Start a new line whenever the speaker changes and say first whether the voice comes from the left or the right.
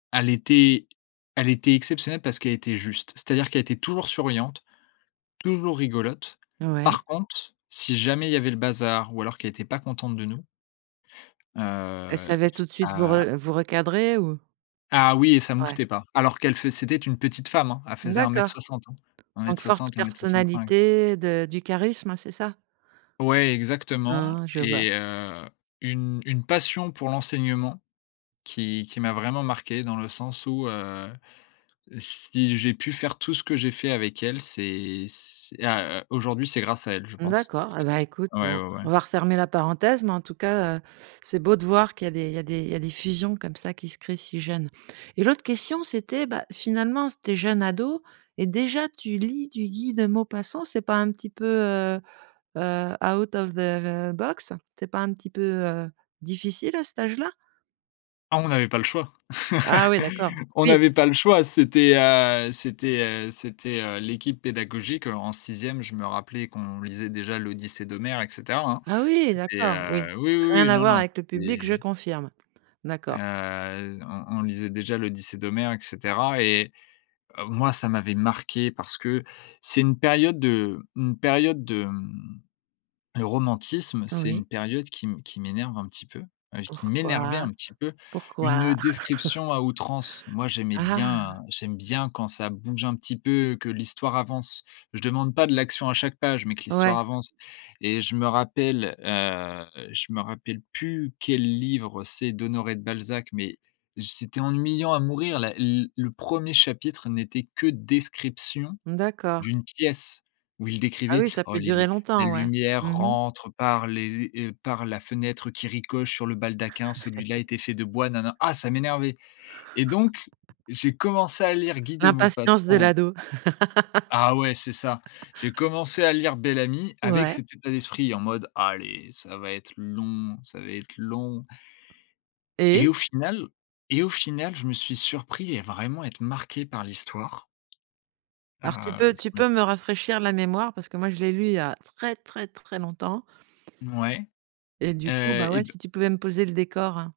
left: Elle était elle était exceptionnelle parce qu'elle était juste. C'est-à-dire qu'elle était toujours souriante, toujours rigolote.
right: Ouais.
left: Par contre, si jamais il y avait le bazar, ou alors qu'elle était pas contente de nous
right: Elle
left: heu,
right: savait tout de suite vous
left: ça
right: re vous recadrer ou?
left: Ah oui et ça
right: Ouais.
left: mouftait pas. Alors qu'elle fai c'était une petite femme, hein, elle faisait un
right: D'accord.
left: mètre soixante hein. un mètre
right: Donc forte
left: soixante-un mètre soixante-cinq.
right: personnalité de du charisme c'est ça?
left: Ouais exactement
right: Ah, je vois.
left: et heu, une une passion pour l'enseignement, qui qui m'a vraiment marquée dans le sens où, heu, si j'ai pu faire tout ce que j'ai fait avec elle, c'est c'est a heu, aujourd'hui c'est grâce à elle je pense.
right: D'accord et ben écoute
left: Ouais,
right: bon,
left: ouais, ouais.
right: on va refermer la parenthèse mais en tout cas, heu, c'est beau de voir qu'il y a des il y a des il y a des fusions comme ça qui se créent si jeune et l'autre question c'était, bah, finalement s tu es jeune ado et déjà tu lis du Guy de Maupassant, c'est pas un petit peu heu heu, out of the the box? C'est pas un petit peu, heu, difficile à cet âge-là?
left: Ah on n'avait pas le choix.
right: Ah oui d'accord,
left: On
right: oui.
left: n'avait pas le choix c'était, heu, c'était, heu, c'était, heu, l'équipe pédagogique, heu, en 6e je me rappelais qu'on lisait déjà l'Odyssée d'Homère et cetera hein.
right: Ah oui
left: C'était,
right: d'accord, oui.
left: heu, oui, oui,
right: Rien
left: oui,
right: à
left: non,
right: voir
left: non
right: avec le public, je
left: et
right: confirme. D'accord.
left: heu, on on lisait déjà l'Odyssée d'Homère et cetera et heu, moi ça m'avait marqué. Parce que, c'est une période de une période de, mmh, le romantisme c'est
right: Oui.
left: une période qui m qui m'énerve un petit peu, heu, qui m'énervait
right: Pourquoi?
left: un petit peu,
right: Pourquoi?
left: une description à outrance. Moi j'aimais bien,
right: Ah?
left: heu, j'aime bien quand ça bouge un petit peu, que l'histoire avance. Je demande pas de l'action à chaque page mais que
right: Ouais.
left: l'histoire avance et je me rappelle, heu, je me rappelle plus, quel livre c'est d'Honoré de Balzac mais, c'était ennuyant à mourir la l le 1er chapitre n'était que description,
right: D'accord.
left: d'une pièce, où il
right: Ah
left: décrivait:
right: oui ça
left: «Oh
right: peut
left: les
right: durer
left: les la
right: longtemps ouais.
left: lumière
right: Mmh mh.
left: rentre par les les heu, par la fenêtre qui ricoche sur le baldaquin, celui-là était fait de bois» nana. Ah ça m'énervait et donc, j'ai commencé à lire Guy de
right: L'impatience de
left: Maupassant.
right: l'ado.
left: Ah ouais, c'est ça. J'ai commencé à lire Bel-Ami, avec
right: Ouais.
left: cet état d'esprit en mode: «Allez, ça va être long, ça va être long». Et
right: Et?
left: au final et au final je me suis surpris à vraiment être marqué par l'histoire, heu,
right: Alors tu peux
left: je
right: tu
left: me t
right: peux me rafraîchir la mémoire parce que moi je l'ai lu il y a très, très, très longtemps?
left: Ouais,
right: Et du coup,
left: heu
right: bah,
left: et
right: ouais
left: b
right: si tu pouvais me poser le décor hein?